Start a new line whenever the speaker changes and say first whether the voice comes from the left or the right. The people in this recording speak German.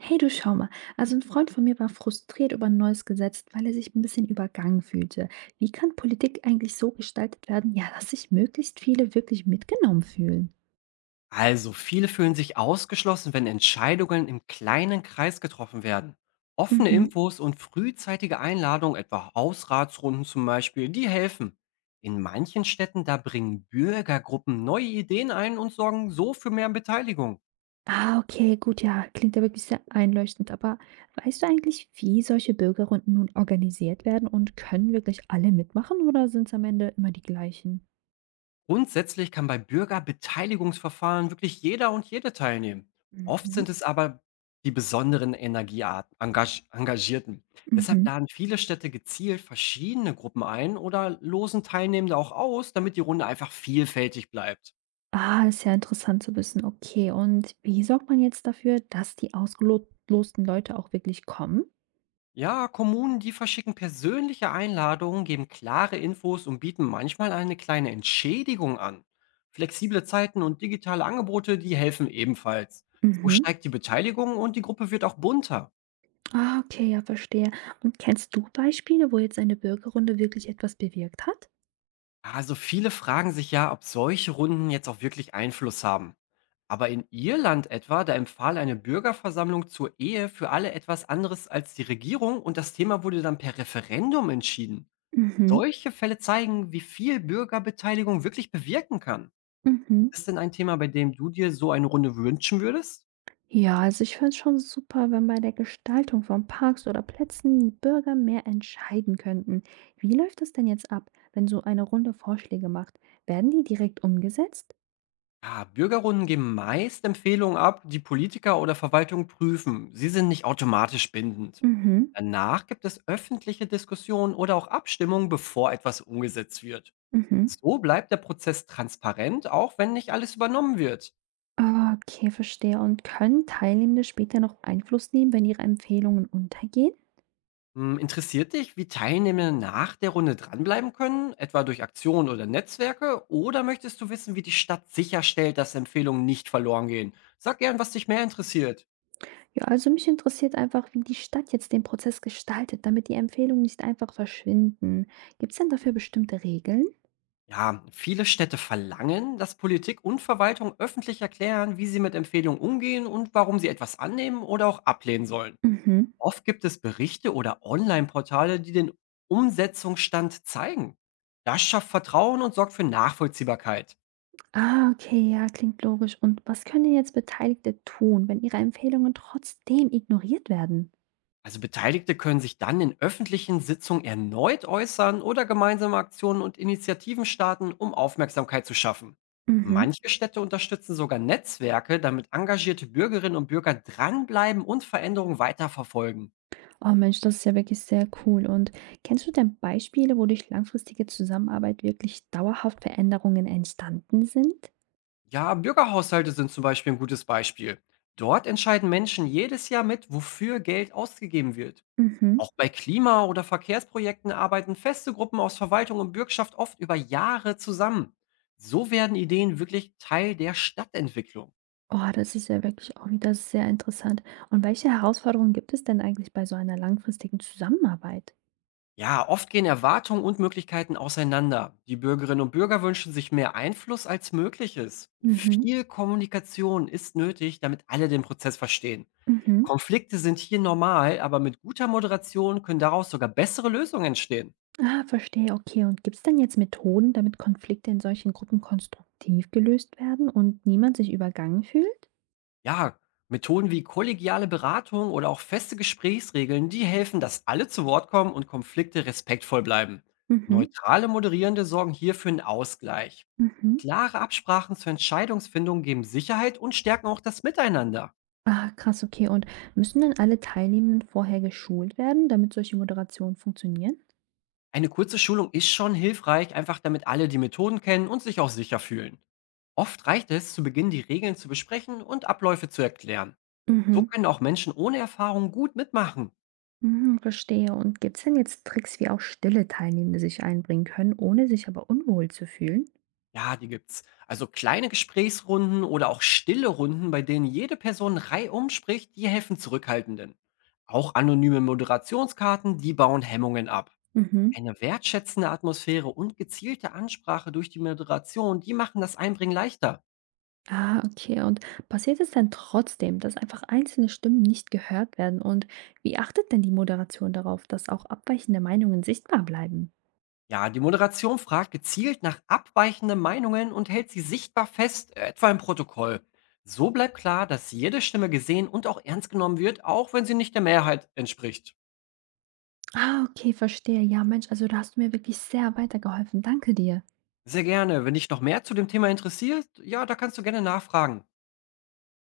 right: Hey, du schau mal. Also ein Freund von mir war frustriert über ein neues Gesetz, weil er sich ein bisschen übergangen fühlte. Wie kann Politik eigentlich so gestaltet werden, ja, dass sich möglichst viele wirklich mitgenommen fühlen?
left: Also, viele fühlen sich ausgeschlossen, wenn Entscheidungen im kleinen Kreis getroffen werden. Offene
right: Mhm.
left: Infos und frühzeitige Einladungen, etwa Hausratsrunden zum Beispiel, die helfen. In manchen Städten, da bringen Bürgergruppen neue Ideen ein und sorgen so für mehr Beteiligung.
right: Ah, okay, gut, ja, klingt ja wirklich sehr einleuchtend. Aber weißt du eigentlich, wie solche Bürgerrunden nun organisiert werden und können wirklich alle mitmachen oder sind es am Ende immer die gleichen?
left: Grundsätzlich kann bei Bürgerbeteiligungsverfahren wirklich jeder und jede teilnehmen. Oft
right: Mhm.
left: sind es aber die besonderen Energiearten, Engagierten. Deshalb
right: Mhm.
left: laden viele Städte gezielt verschiedene Gruppen ein oder losen Teilnehmende auch aus, damit die Runde einfach vielfältig bleibt.
right: Ah, ist ja interessant zu wissen. Okay, und wie sorgt man jetzt dafür, dass die ausgelosten Leute auch wirklich kommen?
left: Ja, Kommunen, die verschicken persönliche Einladungen, geben klare Infos und bieten manchmal eine kleine Entschädigung an. Flexible Zeiten und digitale Angebote, die helfen ebenfalls. So
right: Mhm.
left: steigt die Beteiligung und die Gruppe wird auch bunter.
right: Ah, okay, ja, verstehe. Und kennst du Beispiele, wo jetzt eine Bürgerrunde wirklich etwas bewirkt hat?
left: Also viele fragen sich ja, ob solche Runden jetzt auch wirklich Einfluss haben. Aber in Irland etwa, da empfahl eine Bürgerversammlung zur Ehe für alle etwas anderes als die Regierung und das Thema wurde dann per Referendum entschieden.
right: Mhm,
left: Solche Fälle zeigen, wie viel Bürgerbeteiligung wirklich bewirken kann.
right: mhm.
left: Ist denn ein Thema, bei dem du dir so eine Runde wünschen würdest?
right: Ja, also ich finde es schon super, wenn bei der Gestaltung von Parks oder Plätzen die Bürger mehr entscheiden könnten. Wie läuft das denn jetzt ab, wenn so eine Runde Vorschläge macht? Werden die direkt umgesetzt?
left: Ja, Bürgerrunden geben meist Empfehlungen ab, die Politiker oder Verwaltung prüfen. Sie sind nicht automatisch bindend.
right: Mhm.
left: Danach gibt es öffentliche Diskussionen oder auch Abstimmungen, bevor etwas umgesetzt wird.
right: Mhm.
left: So bleibt der Prozess transparent, auch wenn nicht alles übernommen wird.
right: Okay, verstehe. Und können Teilnehmende später noch Einfluss nehmen, wenn ihre Empfehlungen untergehen?
left: Hm, interessiert dich, wie Teilnehmer nach der Runde dranbleiben können, etwa durch Aktionen oder Netzwerke? Oder möchtest du wissen, wie die Stadt sicherstellt, dass Empfehlungen nicht verloren gehen? Sag gern, was dich mehr interessiert.
right: Ja, also mich interessiert einfach, wie die Stadt jetzt den Prozess gestaltet, damit die Empfehlungen nicht einfach verschwinden. Gibt es denn dafür bestimmte Regeln?
left: Ja, viele Städte verlangen, dass Politik und Verwaltung öffentlich erklären, wie sie mit Empfehlungen umgehen und warum sie etwas annehmen oder auch ablehnen sollen.
right: Mhm.
left: Oft gibt es Berichte oder Online-Portale, die den Umsetzungsstand zeigen. Das schafft Vertrauen und sorgt für Nachvollziehbarkeit.
right: Ah, okay, ja, klingt logisch. Und was können denn jetzt Beteiligte tun, wenn ihre Empfehlungen trotzdem ignoriert werden?
left: Also Beteiligte können sich dann in öffentlichen Sitzungen erneut äußern oder gemeinsame Aktionen und Initiativen starten, um Aufmerksamkeit zu schaffen.
right: Mhm.
left: Manche Städte unterstützen sogar Netzwerke, damit engagierte Bürgerinnen und Bürger dranbleiben und Veränderungen weiterverfolgen.
right: Oh Mensch, das ist ja wirklich sehr cool. Und kennst du denn Beispiele, wo durch langfristige Zusammenarbeit wirklich dauerhaft Veränderungen entstanden sind?
left: Ja, Bürgerhaushalte sind zum Beispiel ein gutes Beispiel. Dort entscheiden Menschen jedes Jahr mit, wofür Geld ausgegeben wird.
right: Mhm.
left: Auch bei Klima- oder Verkehrsprojekten arbeiten feste Gruppen aus Verwaltung und Bürgschaft oft über Jahre zusammen. So werden Ideen wirklich Teil der Stadtentwicklung.
right: Oh, das ist ja wirklich auch wieder sehr interessant. Und welche Herausforderungen gibt es denn eigentlich bei so einer langfristigen Zusammenarbeit?
left: Ja, oft gehen Erwartungen und Möglichkeiten auseinander. Die Bürgerinnen und Bürger wünschen sich mehr Einfluss als möglich ist.
right: Mhm,
left: Viel Kommunikation ist nötig, damit alle den Prozess verstehen.
right: mhm.
left: Konflikte sind hier normal, aber mit guter Moderation können daraus sogar bessere Lösungen entstehen.
right: Ah, verstehe, okay. Und gibt es denn jetzt Methoden, damit Konflikte in solchen Gruppen konstruktiv gelöst werden und niemand sich übergangen fühlt?
left: Ja, Methoden wie kollegiale Beratung oder auch feste Gesprächsregeln, die helfen, dass alle zu Wort kommen und Konflikte respektvoll bleiben.
right: Mhm,
left: Neutrale Moderierende sorgen hier für einen Ausgleich.
right: mhm.
left: Klare Absprachen zur Entscheidungsfindung geben Sicherheit und stärken auch das Miteinander.
right: Ah, krass, okay. Und müssen denn alle Teilnehmenden vorher geschult werden, damit solche Moderationen funktionieren?
left: Eine kurze Schulung ist schon hilfreich, einfach damit alle die Methoden kennen und sich auch sicher fühlen. Oft reicht es, zu Beginn die Regeln zu besprechen und Abläufe zu erklären. So
right: Mhm.
left: können auch Menschen ohne Erfahrung gut mitmachen.
right: Mhm, verstehe. Und gibt es denn jetzt Tricks, wie auch stille Teilnehmende sich einbringen können, ohne sich aber unwohl zu fühlen?
left: Ja, die gibt's. Also kleine Gesprächsrunden oder auch stille Runden, bei denen jede Person reihum spricht, die helfen Zurückhaltenden. Auch anonyme Moderationskarten, die bauen Hemmungen ab.
right: Mhm.
left: Eine wertschätzende Atmosphäre und gezielte Ansprache durch die Moderation, die machen das Einbringen leichter.
right: Ah, okay. Und passiert es denn trotzdem, dass einfach einzelne Stimmen nicht gehört werden? Und wie achtet denn die Moderation darauf, dass auch abweichende Meinungen sichtbar bleiben?
left: Ja, die Moderation fragt gezielt nach abweichenden Meinungen und hält sie sichtbar fest, etwa im Protokoll. So bleibt klar, dass jede Stimme gesehen und auch ernst genommen wird, auch wenn sie nicht der Mehrheit entspricht.
right: Ah, okay, verstehe. Ja, Mensch, also da hast du mir wirklich sehr weitergeholfen. Danke dir.
left: Sehr gerne. Wenn dich noch mehr zu dem Thema interessiert, ja, da kannst du gerne nachfragen.